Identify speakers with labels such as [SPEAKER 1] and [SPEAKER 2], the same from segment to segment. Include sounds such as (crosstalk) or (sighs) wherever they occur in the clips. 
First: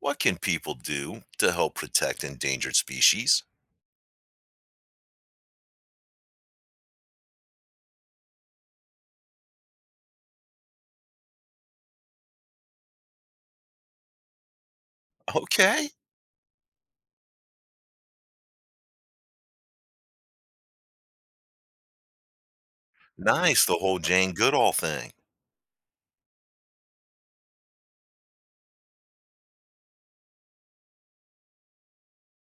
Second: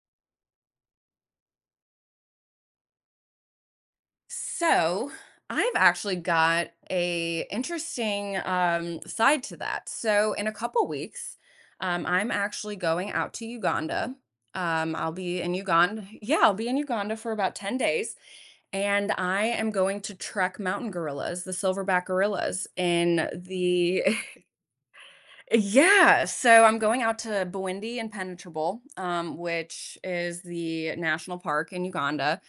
[SPEAKER 1] What can people do to help protect endangered species?
[SPEAKER 2] So I've actually got a interesting side to that. So in a couple weeks, I'm actually going out to Uganda. I'll be in
[SPEAKER 1] Okay.
[SPEAKER 2] Uganda. (laughs) Yeah, I'll be in Uganda for about 10 days. And I am going to trek mountain gorillas, the silverback gorillas in
[SPEAKER 1] Nice, the whole
[SPEAKER 2] the.
[SPEAKER 1] Jane Goodall thing.
[SPEAKER 2] (laughs) Yeah. So I'm going out to Bwindi Impenetrable, which is the national park in Uganda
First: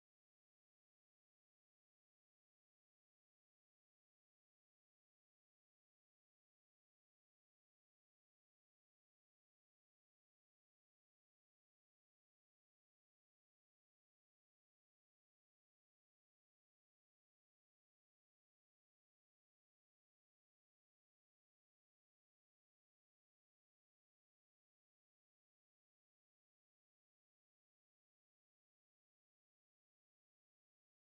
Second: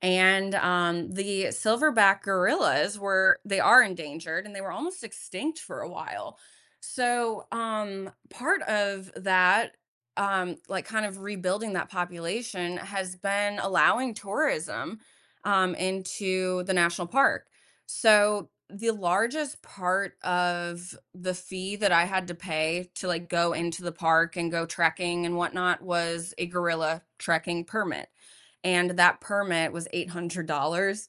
[SPEAKER 2] and the silverback they are endangered and they were almost extinct for a while. So um, part of that, like kind of rebuilding that population, has been allowing tourism into the national park. So the largest part of the fee that I had to pay to like go into the park and go trekking and whatnot was a gorilla trekking permit, and that permit was $800.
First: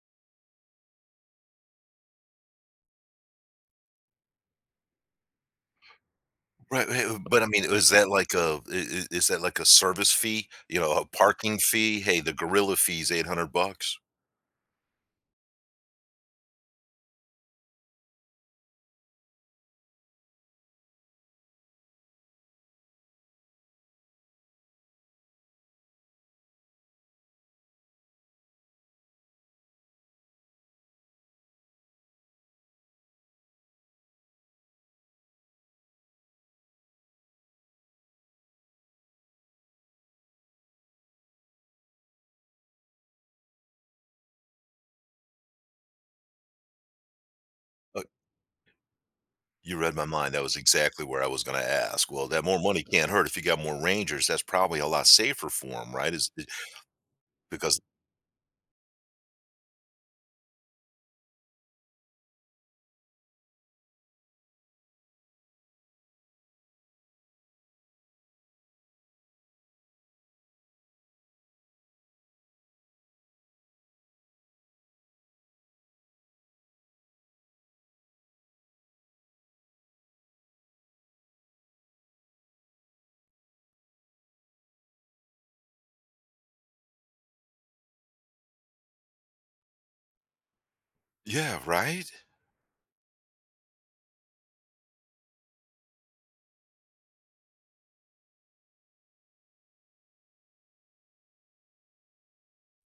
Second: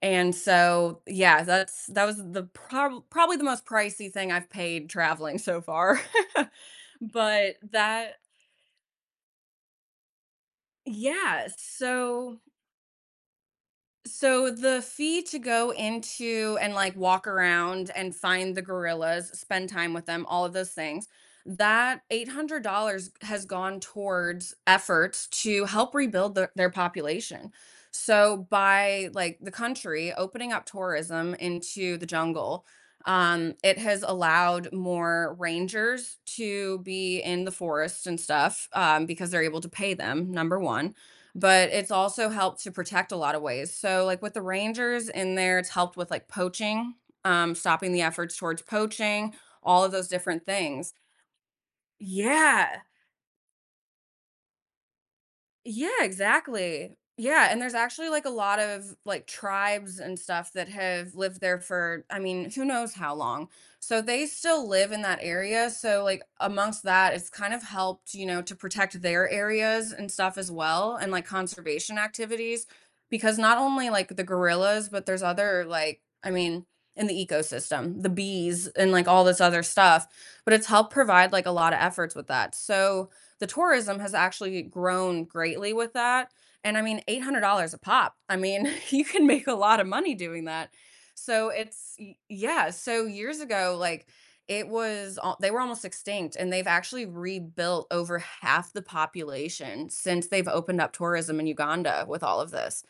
[SPEAKER 2] And so, yeah, that was the probably the most pricey thing I've paid traveling so far. (laughs)
[SPEAKER 1] Right, right, but I
[SPEAKER 2] But
[SPEAKER 1] mean, is that
[SPEAKER 2] that
[SPEAKER 1] like a I is that like a service fee? You know, a
[SPEAKER 2] yeah,
[SPEAKER 1] parking fee? "Hey, the gorilla fee's $800."
[SPEAKER 2] so the fee to go into and like walk around and find the gorillas, spend time with them, all of those things, that $800 has gone towards efforts to help rebuild their population. So by like the country opening up tourism into the jungle, it has allowed more rangers to be in the forest and stuff because they're able to pay them, number one, but it's also helped to protect a lot of ways. So, like with the Rangers in there, it's helped with like poaching, stopping
[SPEAKER 1] Uh,
[SPEAKER 2] the efforts towards poaching,
[SPEAKER 1] you
[SPEAKER 2] all of
[SPEAKER 1] read my
[SPEAKER 2] those
[SPEAKER 1] mind, that
[SPEAKER 2] different
[SPEAKER 1] was
[SPEAKER 2] things.
[SPEAKER 1] exactly where I was gonna ask. Well, that more money
[SPEAKER 2] Yeah.
[SPEAKER 1] can't hurt. If you got more rangers, that's probably a lot safer for
[SPEAKER 2] Yeah,
[SPEAKER 1] them, right? Is I
[SPEAKER 2] exactly. Yeah, and there's
[SPEAKER 1] because
[SPEAKER 2] actually like a lot of like tribes and stuff that have lived there for, I mean, who knows how long. So they still live in that area. So like amongst that, it's kind of helped, you know, to protect their areas and stuff as well and like conservation activities because not only like the gorillas, but there's other like, I mean, in the ecosystem, the bees and like all this other stuff, but it's helped provide like a lot of efforts with that. So the tourism has actually grown greatly with that, and I mean, $800 a pop. I mean, (laughs) you can make a lot of money doing that. So
[SPEAKER 1] Yeah,
[SPEAKER 2] it's
[SPEAKER 1] right?
[SPEAKER 2] yeah, so years ago, like, it was al they were almost extinct, and they've actually rebuilt over half the population since they've opened up tourism in Uganda with all of this.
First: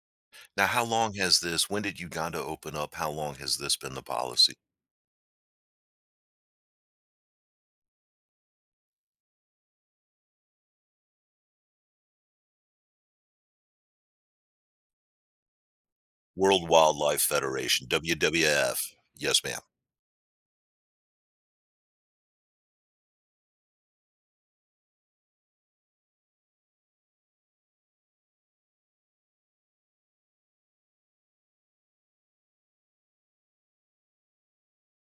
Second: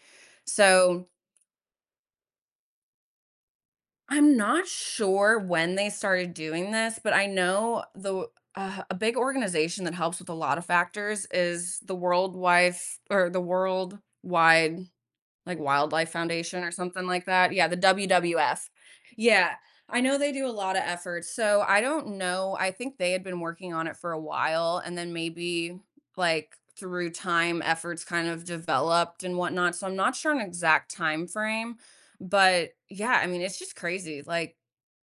[SPEAKER 1] Now how
[SPEAKER 2] So
[SPEAKER 1] long has this when did Uganda open up? How long has this been the
[SPEAKER 2] I'm
[SPEAKER 1] policy?
[SPEAKER 2] not sure when they started doing this, but I know the a big organization that helps with a lot of factors is the World Wife or the World like Wildlife Foundation
[SPEAKER 1] World
[SPEAKER 2] or something
[SPEAKER 1] Wildlife
[SPEAKER 2] like that. Yeah, the
[SPEAKER 1] Federation,
[SPEAKER 2] WWF.
[SPEAKER 1] WWF. Yes,
[SPEAKER 2] Yeah,
[SPEAKER 1] ma'am.
[SPEAKER 2] I know they do a lot of efforts. So I don't know. I think they had been working on it for a while and then maybe like through time efforts kind of developed and whatnot. So I'm not sure an exact time frame, but yeah, I mean, it's just crazy. Like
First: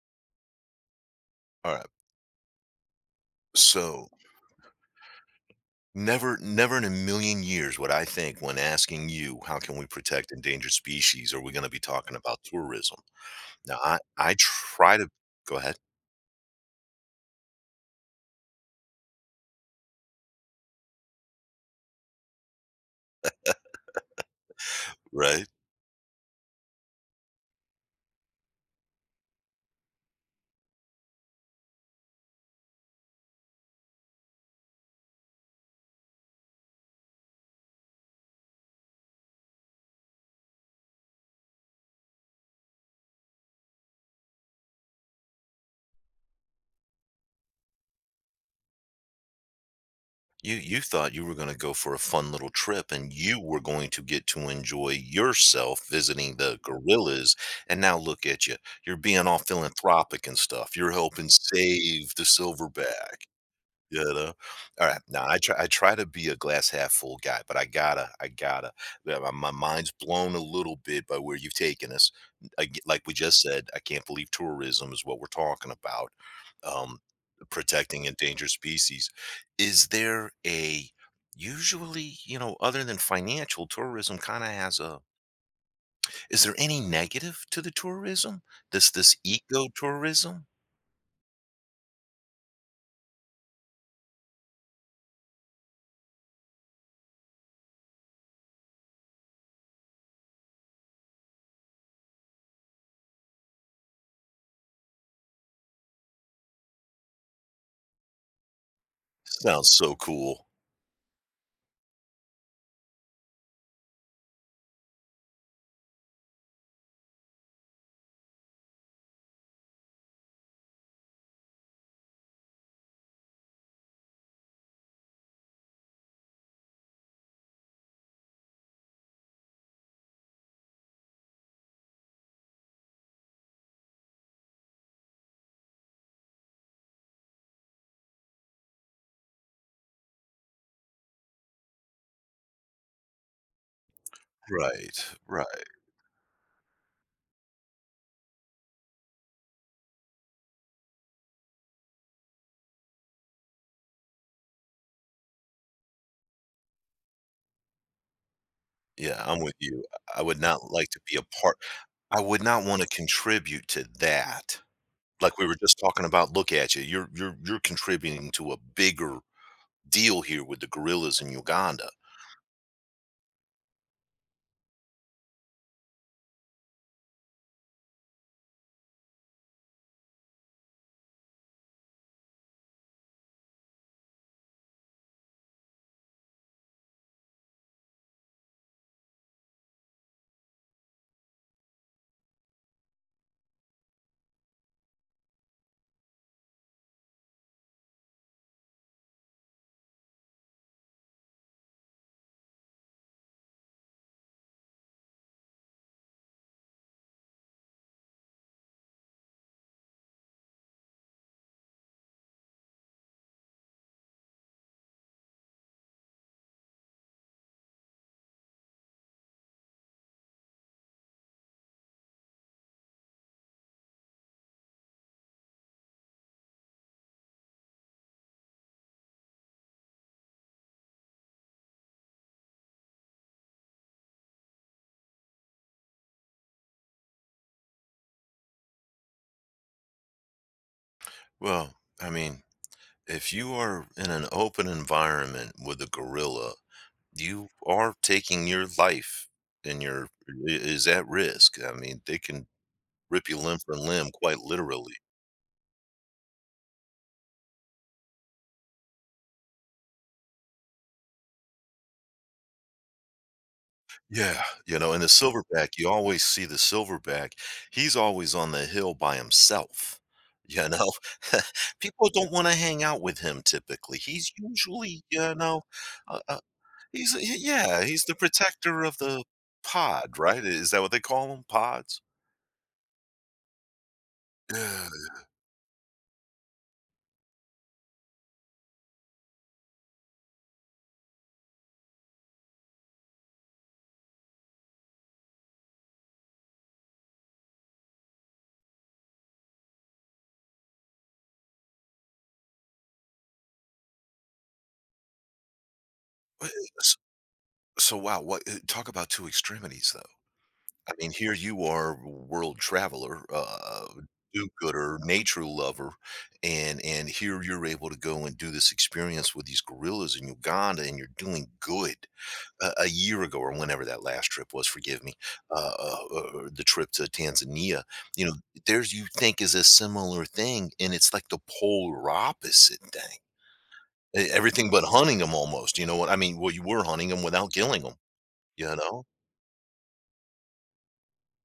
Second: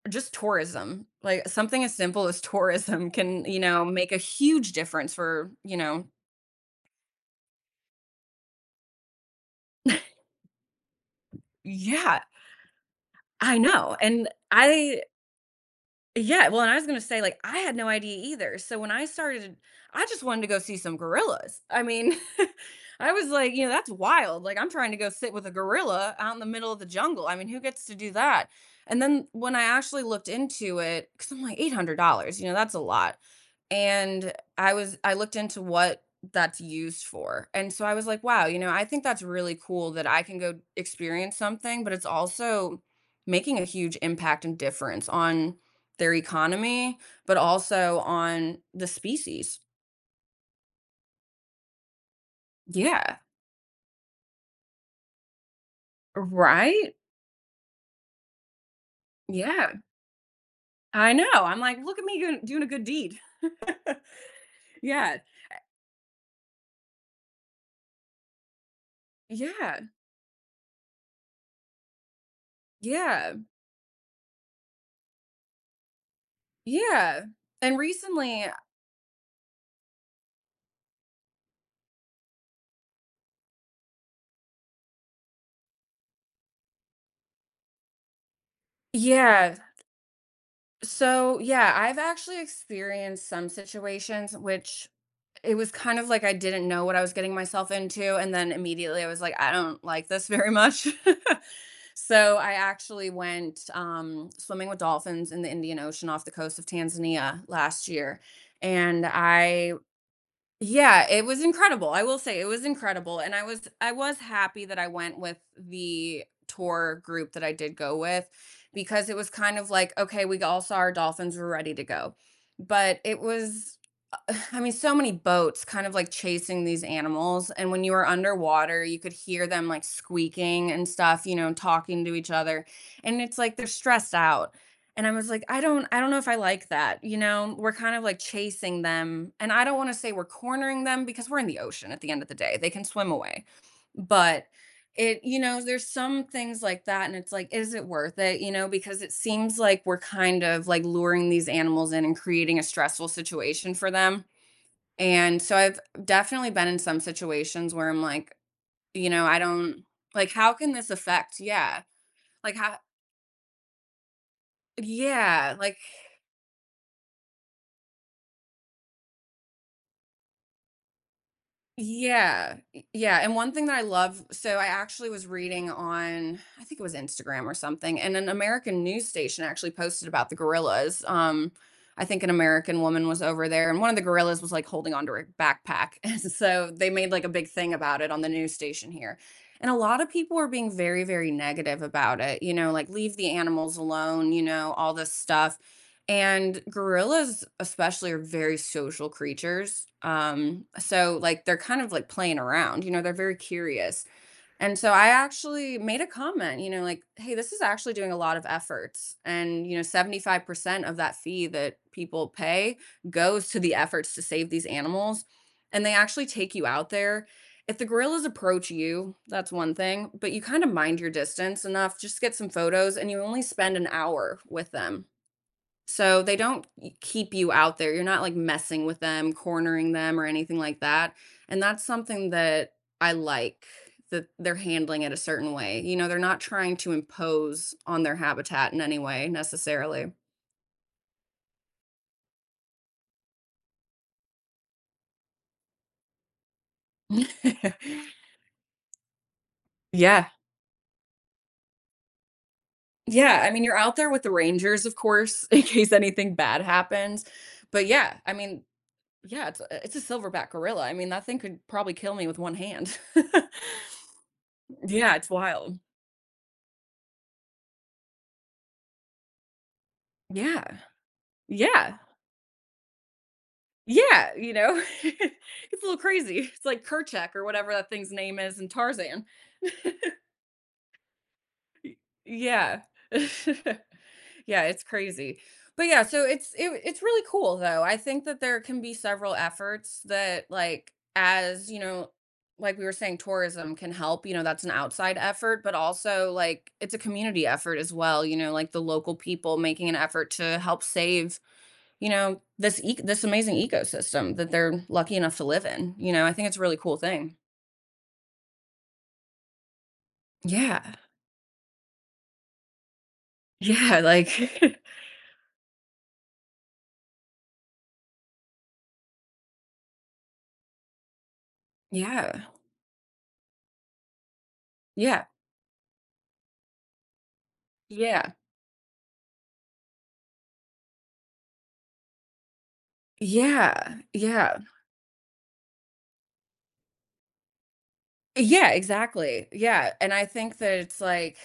[SPEAKER 2] just tourism, like
[SPEAKER 1] All
[SPEAKER 2] something
[SPEAKER 1] right.
[SPEAKER 2] as simple as (laughs) tourism can, you know,
[SPEAKER 1] So
[SPEAKER 2] make a huge difference for, you
[SPEAKER 1] never, never in a million years would I think when asking you, how can we protect endangered species? Are we going to be talking
[SPEAKER 2] yeah,
[SPEAKER 1] about tourism?
[SPEAKER 2] I
[SPEAKER 1] Now,
[SPEAKER 2] know.
[SPEAKER 1] I,
[SPEAKER 2] And
[SPEAKER 1] I try
[SPEAKER 2] I
[SPEAKER 1] to go ahead.
[SPEAKER 2] Yeah, well, and I was gonna say, like, I had no idea either, so when I started I just wanted to go see some gorillas. I mean, (laughs) I was like, you know, that's wild, like, I'm trying to go sit with
[SPEAKER 1] Right.
[SPEAKER 2] a gorilla out in the middle of the jungle, I mean, who gets to do that? And then when I actually looked into it, because 'cause I'm like, $800, you know, that's a lot, and I looked into what that's used for, and so I was like, "Wow," you know, I think that's really cool that I can go experience something, but it's also making a huge impact and difference on their economy, but also on the species.
[SPEAKER 1] You thought you were going to go for a fun little trip and
[SPEAKER 2] Yeah,
[SPEAKER 1] you were going to get to enjoy yourself visiting the
[SPEAKER 2] right?
[SPEAKER 1] gorillas. And now look at you. You're being all
[SPEAKER 2] Yeah,
[SPEAKER 1] philanthropic and stuff. You're
[SPEAKER 2] I
[SPEAKER 1] helping
[SPEAKER 2] know. I'm like, look at
[SPEAKER 1] save
[SPEAKER 2] me
[SPEAKER 1] the
[SPEAKER 2] doing a good deed.
[SPEAKER 1] silverback. You know? Alright,
[SPEAKER 2] Yeah,
[SPEAKER 1] now I try to be a glass half full guy, but I gotta yeah, my
[SPEAKER 2] yeah,
[SPEAKER 1] mind's blown a little bit by where you've taken us. Ag Like we
[SPEAKER 2] yeah,
[SPEAKER 1] just said, I can't believe tourism is what we're talking about, um,
[SPEAKER 2] yeah. And
[SPEAKER 1] protecting
[SPEAKER 2] recently,
[SPEAKER 1] endangered species. Is there a usually, you know, other than financial, tourism kinda has a is there any negative to the tourism? This
[SPEAKER 2] yeah.
[SPEAKER 1] eco tourism.
[SPEAKER 2] So, yeah, I've actually experienced some situations which it was kind of like I didn't know what I was getting myself into, and then immediately I was like, "I don't like this very much." (laughs) So, I actually went, swimming with dolphins in the Indian Ocean off the coast of Tanzania last year, and
[SPEAKER 1] Sounds
[SPEAKER 2] I
[SPEAKER 1] so cool.
[SPEAKER 2] yeah, it was incredible, I will say it was incredible, and I was happy that I went with the tour group that I did go with because it was kind of like, "Okay, we all saw our dolphins, we're ready to go." But it was (sighs) I mean, so many boats kind of like chasing these animals. And when you were underwater, you could hear them like squeaking and stuff, you know, talking to each other. And it's like they're stressed out. And I was like, I don't know if I like that. You know, we're kind of like chasing them. And I don't want to say we're cornering them because we're in the ocean at the end of the day. They can swim away. But
[SPEAKER 1] Right,
[SPEAKER 2] it, you know,
[SPEAKER 1] right.
[SPEAKER 2] there's some things like that. And it's like, is it worth it? You know, because it seems like we're kind of like luring these animals in and creating a stressful situation for them, and so I've definitely been in some situations where I'm like, you
[SPEAKER 1] Yeah,
[SPEAKER 2] know, I
[SPEAKER 1] I'm with you.
[SPEAKER 2] don't
[SPEAKER 1] I
[SPEAKER 2] like
[SPEAKER 1] would
[SPEAKER 2] how
[SPEAKER 1] not
[SPEAKER 2] can
[SPEAKER 1] like
[SPEAKER 2] this
[SPEAKER 1] to be a
[SPEAKER 2] affect?
[SPEAKER 1] part
[SPEAKER 2] Yeah.
[SPEAKER 1] I would
[SPEAKER 2] Like
[SPEAKER 1] not
[SPEAKER 2] how
[SPEAKER 1] wanna contribute to that. Like we were
[SPEAKER 2] yeah,
[SPEAKER 1] just talking about, look at you. You're you're contributing to a bigger deal here with the gorillas in Uganda.
[SPEAKER 2] yeah, y yeah, and one thing that I love, so I actually was reading on I think it was Instagram or something, and an American news station actually posted about the gorillas, I think an American woman was over there, and one of the gorillas was, like, holding onto her backpack, (laughs) and so they made, like, a big thing about it on the news station here, and a lot of people were being very, very negative about it, you know, like, "Leave the animals alone," you know, all this stuff, and gorillas especially are very social creatures. So like they're kind of like playing around, you know, they're very curious. And so I actually made a comment, you know, like, hey, this is actually doing a lot of efforts. And, you know, 75% of that fee that people pay goes to the efforts to save these animals. And they actually take you out there. If the gorillas approach you, that's one thing, but you kind of mind your distance enough, just get some photos, and you only spend an hour with them. So they don't keep you out there, you're not, like, messing with them, cornering them, or anything like that, and that's something that I like, that they're handling it a certain way, you know, they're not trying to impose on their habitat in any way, necessarily.
[SPEAKER 1] Well, I mean, if you are in an open environment with a gorilla, you are
[SPEAKER 2] (laughs)
[SPEAKER 1] taking your life and your
[SPEAKER 2] Yeah.
[SPEAKER 1] I is at risk. I mean, they can rip you
[SPEAKER 2] Yeah, I
[SPEAKER 1] limb
[SPEAKER 2] mean, you're
[SPEAKER 1] from
[SPEAKER 2] out there
[SPEAKER 1] limb
[SPEAKER 2] with the
[SPEAKER 1] quite
[SPEAKER 2] rangers,
[SPEAKER 1] literally.
[SPEAKER 2] of course, (laughs) in case anything bad happens, but yeah, I mean yeah, it's a silverback gorilla, I mean, that thing could probably kill me with one hand. (laughs)
[SPEAKER 1] Yeah, you know, and the
[SPEAKER 2] Yeah, it's
[SPEAKER 1] silverback,
[SPEAKER 2] wild.
[SPEAKER 1] you always see the silverback. He's always on the hill by himself, you
[SPEAKER 2] Yeah.
[SPEAKER 1] know? (laughs)
[SPEAKER 2] Yeah.
[SPEAKER 1] People don't wanna hang out with him typically. He's
[SPEAKER 2] Yeah, you know?
[SPEAKER 1] usually, you
[SPEAKER 2] (laughs)
[SPEAKER 1] know,
[SPEAKER 2] It's a little
[SPEAKER 1] uh, uh,
[SPEAKER 2] crazy. It's like
[SPEAKER 1] he's
[SPEAKER 2] Kerchak
[SPEAKER 1] he
[SPEAKER 2] or whatever
[SPEAKER 1] yeah,
[SPEAKER 2] that
[SPEAKER 1] he's
[SPEAKER 2] thing's
[SPEAKER 1] the
[SPEAKER 2] name is in
[SPEAKER 1] protector of the
[SPEAKER 2] Tarzan. (laughs)
[SPEAKER 1] pod, right? Is that what they call them, pods?
[SPEAKER 2] Yeah. (laughs) Yeah, it's
[SPEAKER 1] Yeah.
[SPEAKER 2] crazy. But, yeah, so it's it's really cool, though. I think that there can be several efforts that, like, as, you know, like we were saying, tourism can help, you know, that's an outside effort, but also, like, it's a community effort as well, you know, like the local people making an effort to help save, you know, this amazing ecosystem that they're lucky enough to live in, you know, I think
[SPEAKER 1] Wha
[SPEAKER 2] it's a really cool
[SPEAKER 1] s
[SPEAKER 2] thing.
[SPEAKER 1] so, wow, what, eh talk about 2 extremities, though. I
[SPEAKER 2] Yeah.
[SPEAKER 1] mean, here you are, world traveler,
[SPEAKER 2] Yeah, like (laughs)
[SPEAKER 1] do-gooder, nature lover, and here you're able to go and do this experience with these gorillas in Uganda, and you're doing good.
[SPEAKER 2] Yeah.
[SPEAKER 1] A year ago, or whenever that last trip was, forgive me,
[SPEAKER 2] Yeah.
[SPEAKER 1] the trip to Tanzania. You know,
[SPEAKER 2] Yeah.
[SPEAKER 1] there's you think is a similar thing, and it's like the polar opposite thing.
[SPEAKER 2] Yeah. Yeah.
[SPEAKER 1] Everything but hunting them, almost. You know what I mean? Well, you were hunting them without killing them.
[SPEAKER 2] Yeah,
[SPEAKER 1] You know?
[SPEAKER 2] exactly. Yeah, and I think that it's like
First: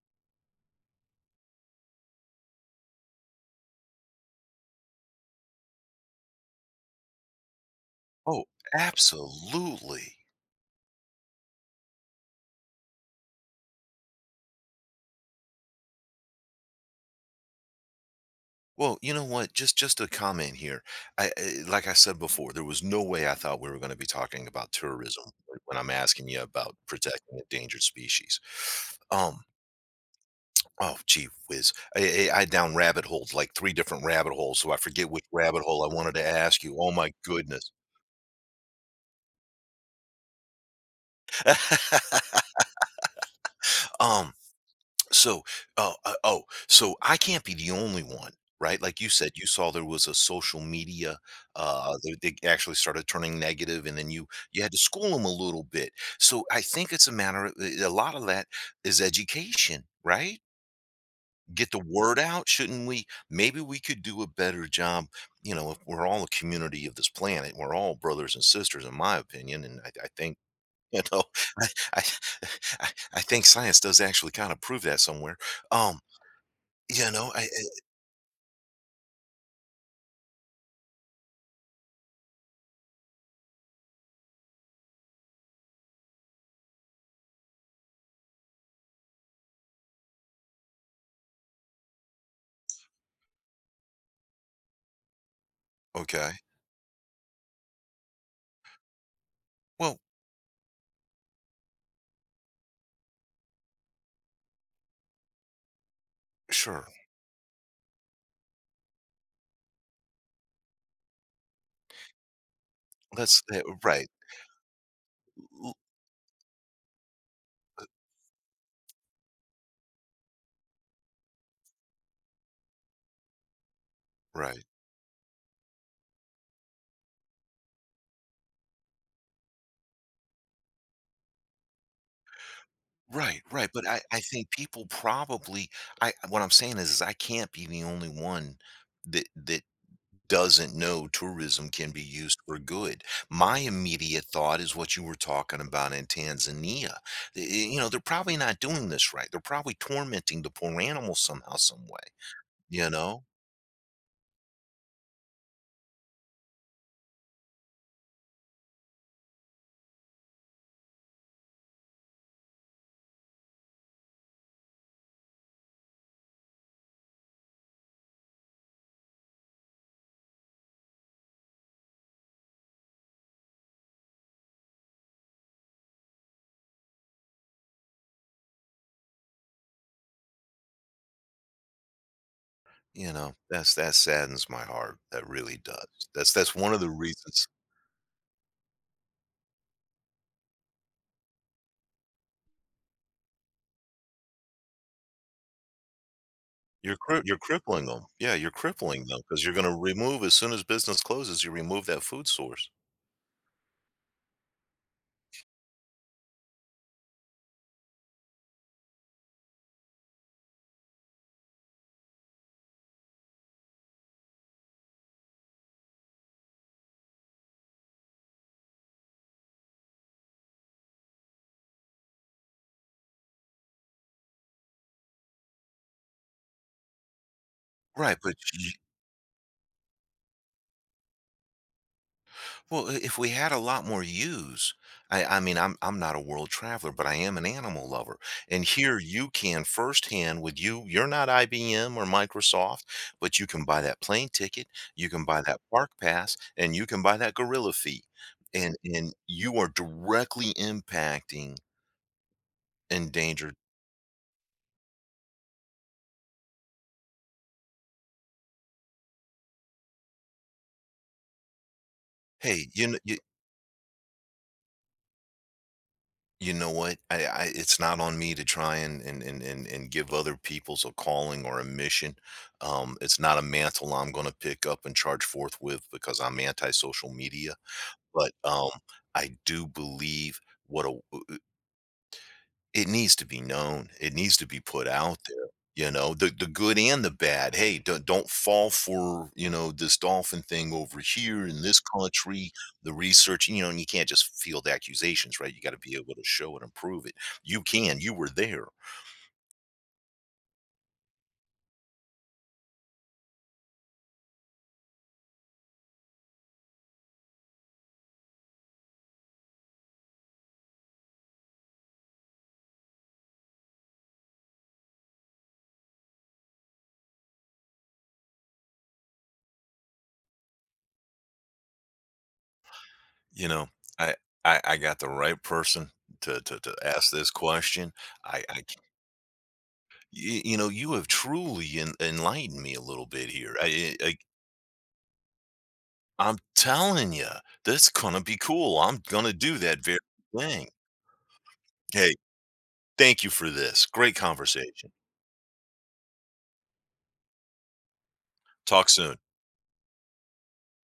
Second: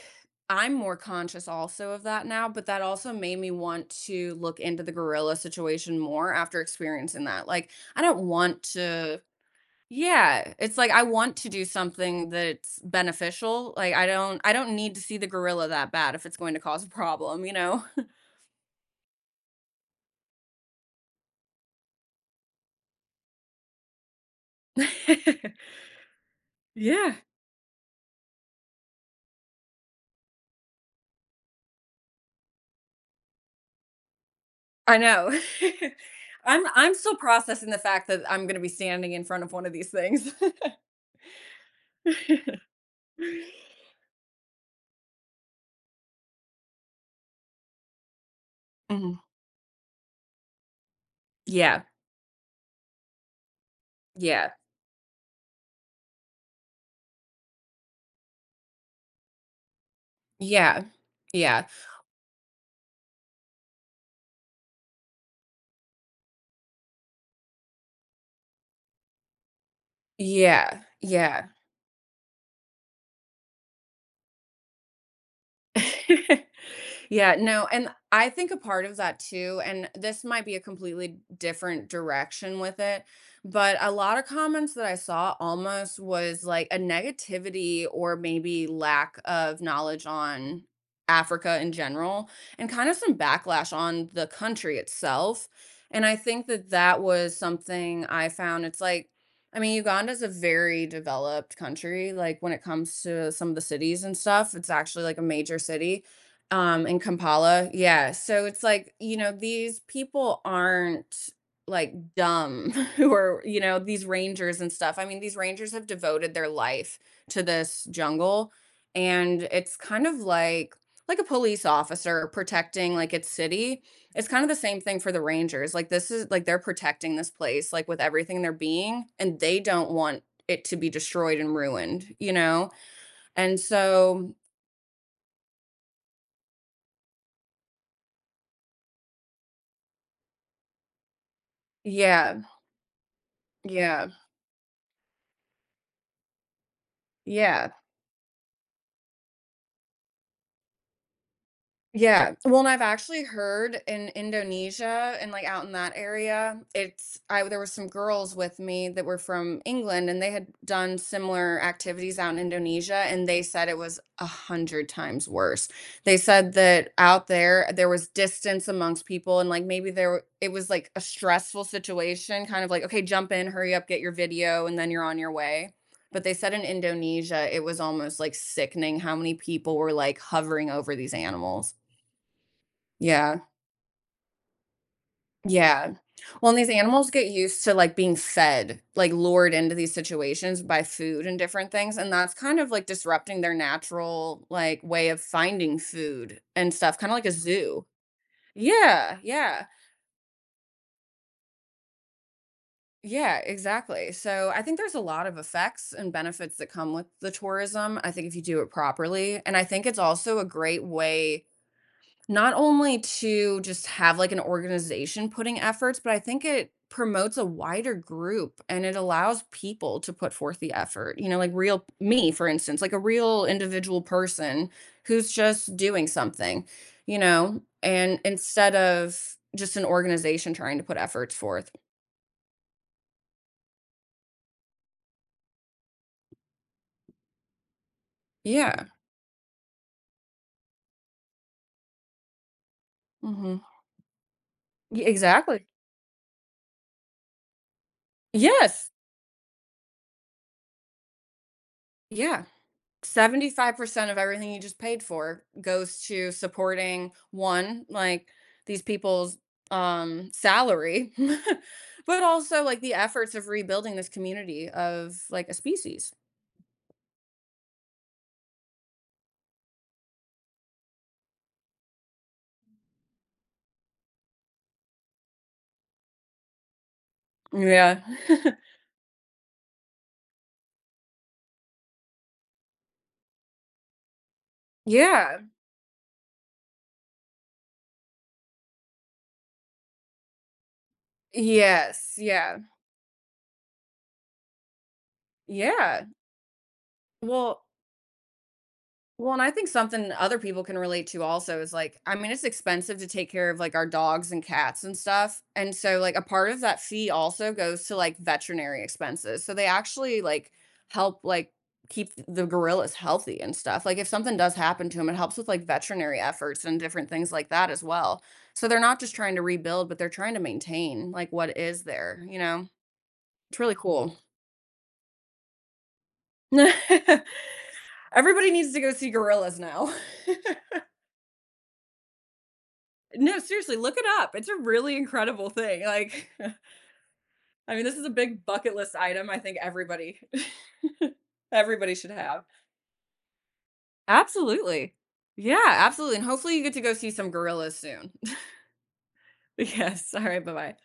[SPEAKER 2] I'm more conscious also of that now, but that also made me want to look into the gorilla situation more after experiencing that, like, I don't
[SPEAKER 1] Oh,
[SPEAKER 2] want to
[SPEAKER 1] absolutely.
[SPEAKER 2] yeah, it's like I want to do something that's beneficial, like, I don't need to see the gorilla that bad if it's going to cause a problem, you know?
[SPEAKER 1] Well, you know what? Just a comment here. I like I said before, there was no way I thought we were going to be talking about tourism
[SPEAKER 2] (laughs)
[SPEAKER 1] when I'm asking you about
[SPEAKER 2] Yeah,
[SPEAKER 1] protecting endangered species. Um, oh gee whiz, I down rabbit holes like three different rabbit holes, so I
[SPEAKER 2] I
[SPEAKER 1] forget which
[SPEAKER 2] know.
[SPEAKER 1] rabbit hole I
[SPEAKER 2] (laughs)
[SPEAKER 1] wanted to ask you. Oh
[SPEAKER 2] I'm
[SPEAKER 1] my
[SPEAKER 2] still processing
[SPEAKER 1] goodness.
[SPEAKER 2] the fact that I'm gonna be standing in front of one of these things.
[SPEAKER 1] (laughs)
[SPEAKER 2] (laughs)
[SPEAKER 1] um, So, oh, so, I can't be the only one, right? Like you
[SPEAKER 2] Mhm.
[SPEAKER 1] said, you saw there was a social media
[SPEAKER 2] Yeah,
[SPEAKER 1] they, actually started turning negative and then
[SPEAKER 2] yeah,
[SPEAKER 1] you had to school them a little bit. So I think it's a matter of a lot of that is education, right?
[SPEAKER 2] yeah, yeah,
[SPEAKER 1] Get the word out, shouldn't we? Maybe we could do a better job. You know, if we're all a community of this planet, we're all brothers and sisters, in my opinion. And I think,
[SPEAKER 2] yeah,
[SPEAKER 1] (laughs) you know,
[SPEAKER 2] yeah.
[SPEAKER 1] I, I, (laughs) I I think science does actually kind of prove that somewhere.
[SPEAKER 2] (laughs)
[SPEAKER 1] Um,
[SPEAKER 2] (laughs)
[SPEAKER 1] you know,
[SPEAKER 2] Yeah,
[SPEAKER 1] I
[SPEAKER 2] no, and I think a part of that too, and this might be a completely different direction with it, but a lot of comments that I saw almost was like a negativity or maybe lack of knowledge on Africa in general, and kind of some backlash on the country itself. And I
[SPEAKER 1] okay.
[SPEAKER 2] think that that was something I found. It's like, I mean,
[SPEAKER 1] Well,
[SPEAKER 2] Uganda's a very developed country. Like when it comes to some of the cities and stuff, it's actually like a major city
[SPEAKER 1] sure.
[SPEAKER 2] in Kampala, yeah, so it's like, you know, these people aren't, like, dumb (laughs) who
[SPEAKER 1] Let's
[SPEAKER 2] are these
[SPEAKER 1] right.
[SPEAKER 2] rangers and stuff, I mean, these rangers
[SPEAKER 1] L
[SPEAKER 2] have devoted their life to this jungle, and it's kind of like a police officer protecting, like, its city, it's kind of the
[SPEAKER 1] right.
[SPEAKER 2] same thing for the rangers, like, this is like, they're protecting this place, like, with everything in their being, and they don't want it to be destroyed and ruined, you know?
[SPEAKER 1] Right,
[SPEAKER 2] And
[SPEAKER 1] right, but I
[SPEAKER 2] so
[SPEAKER 1] think people probably I what I'm saying is I can't be the only one that doesn't know tourism can be used
[SPEAKER 2] yeah,
[SPEAKER 1] for good. My
[SPEAKER 2] yeah,
[SPEAKER 1] immediate thought is what you were talking about in Tanzania. Y-
[SPEAKER 2] yeah.
[SPEAKER 1] You know, they're probably not doing this right. They're probably tormenting the poor animals somehow, some way,
[SPEAKER 2] Yeah. Well, and I've
[SPEAKER 1] you
[SPEAKER 2] actually
[SPEAKER 1] know?
[SPEAKER 2] heard in Indonesia and like out in that area, it's I there were some girls with me that were from England and they had done similar activities out in Indonesia and they said it was 100 times worse. They said that out there there was distance amongst people and like maybe it was like a stressful situation, kind of like, okay, jump in, hurry up, get your video, and then you're on your way. But they said in Indonesia, it was almost like sickening how many people were like hovering over these animals.
[SPEAKER 1] You know,
[SPEAKER 2] Yeah,
[SPEAKER 1] that's that saddens my heart. That really
[SPEAKER 2] yeah.
[SPEAKER 1] does. That's
[SPEAKER 2] Well,
[SPEAKER 1] that's
[SPEAKER 2] and these
[SPEAKER 1] one of the
[SPEAKER 2] animals get
[SPEAKER 1] reasons
[SPEAKER 2] used to, like, being fed, like, lured into these situations by food and different things, and that's kind of, like, disrupting their natural, like, way of finding food and stuff, kinda like a
[SPEAKER 1] You're
[SPEAKER 2] zoo.
[SPEAKER 1] crippling crippling them. Yeah, you're crippling
[SPEAKER 2] Yeah,
[SPEAKER 1] them because you 'cause
[SPEAKER 2] yeah,
[SPEAKER 1] you're gonna remove as soon as business closes, you remove that food source.
[SPEAKER 2] yeah, exactly. So, I think there's a lot of effects and benefits that come with the tourism, I think if you do it properly, and I think it's also a great way. Not only to just have, like, an organization putting efforts, but I think it promotes a wider group, and it allows people to put forth the effort, you know, like, real me, for instance, like, a real individual person who's just doing something, you know,
[SPEAKER 1] Right,
[SPEAKER 2] and
[SPEAKER 1] but y
[SPEAKER 2] instead of just an organization trying to put efforts forth.
[SPEAKER 1] well, I if we had a lot more use, I mean, I'm not a world traveler, but I am an animal lover, and
[SPEAKER 2] Yeah.
[SPEAKER 1] here you can firsthand with you're not IBM or Microsoft, but you
[SPEAKER 2] Mhm.
[SPEAKER 1] can buy that plane ticket, you can buy that
[SPEAKER 2] Exactly.
[SPEAKER 1] park pass, and you can buy that gorilla fee, and
[SPEAKER 2] Yes.
[SPEAKER 1] you are directly impacting
[SPEAKER 2] Yeah.
[SPEAKER 1] endangered.
[SPEAKER 2] 75% of everything you just paid for goes to supporting one like these people's salary (laughs) but also
[SPEAKER 1] Hey,
[SPEAKER 2] like
[SPEAKER 1] you
[SPEAKER 2] the
[SPEAKER 1] kn you
[SPEAKER 2] efforts of rebuilding this community of like a species.
[SPEAKER 1] you know what? I it's not on me to try and give other people's a calling or a mission. It's not a mantle I'm going to pick up and charge forth with because I'm anti-social media.
[SPEAKER 2] Yeah.
[SPEAKER 1] But
[SPEAKER 2] (laughs)
[SPEAKER 1] I do believe what a it needs to be known. It needs to be put out
[SPEAKER 2] Yeah,
[SPEAKER 1] there, you know, the good and the bad. Hey, do not don't fall for, you know, this dolphin thing over here in this
[SPEAKER 2] yes,
[SPEAKER 1] country,
[SPEAKER 2] yeah,
[SPEAKER 1] the research, you know, and you can't just field accusations, right? You gotta be
[SPEAKER 2] yeah,
[SPEAKER 1] able to show it and prove it. You
[SPEAKER 2] well.
[SPEAKER 1] can, you were there,
[SPEAKER 2] Well, and I think something other people can relate to also is like, I mean, it's expensive to take care of like our dogs and cats and stuff. And so, like, a part of that fee also goes to like veterinary expenses. So they actually like help like keep the gorillas healthy and stuff. Like, if something does happen to them, it helps with like veterinary efforts and different things like that as well. So they're not just trying to rebuild, but they're trying to maintain like what is there, you know?
[SPEAKER 1] you
[SPEAKER 2] It's
[SPEAKER 1] know.
[SPEAKER 2] really
[SPEAKER 1] I
[SPEAKER 2] cool.
[SPEAKER 1] I got the right person to, to ask
[SPEAKER 2] (laughs)
[SPEAKER 1] this question. I,
[SPEAKER 2] Everybody
[SPEAKER 1] I
[SPEAKER 2] needs
[SPEAKER 1] c-
[SPEAKER 2] to go see gorillas now. (laughs)
[SPEAKER 1] you know, you have truly enlightened me a little bit
[SPEAKER 2] No,
[SPEAKER 1] here.
[SPEAKER 2] seriously, look it up. It's a really incredible thing, like,
[SPEAKER 1] I'm
[SPEAKER 2] (laughs)
[SPEAKER 1] telling you,
[SPEAKER 2] I mean,
[SPEAKER 1] that's
[SPEAKER 2] this is a
[SPEAKER 1] gonna be
[SPEAKER 2] big bucket
[SPEAKER 1] cool.
[SPEAKER 2] list
[SPEAKER 1] I'm
[SPEAKER 2] item
[SPEAKER 1] gonna
[SPEAKER 2] I
[SPEAKER 1] do
[SPEAKER 2] think
[SPEAKER 1] that very
[SPEAKER 2] everybody
[SPEAKER 1] thing.
[SPEAKER 2] (laughs) everybody should
[SPEAKER 1] Hey,
[SPEAKER 2] have.
[SPEAKER 1] thank you for this. Great conversation.
[SPEAKER 2] Absolutely. Yeah, absolutely, and hopefully you get to go see some gorillas soon. (laughs)
[SPEAKER 1] Talk soon.
[SPEAKER 2] Yes, alright, bye-bye.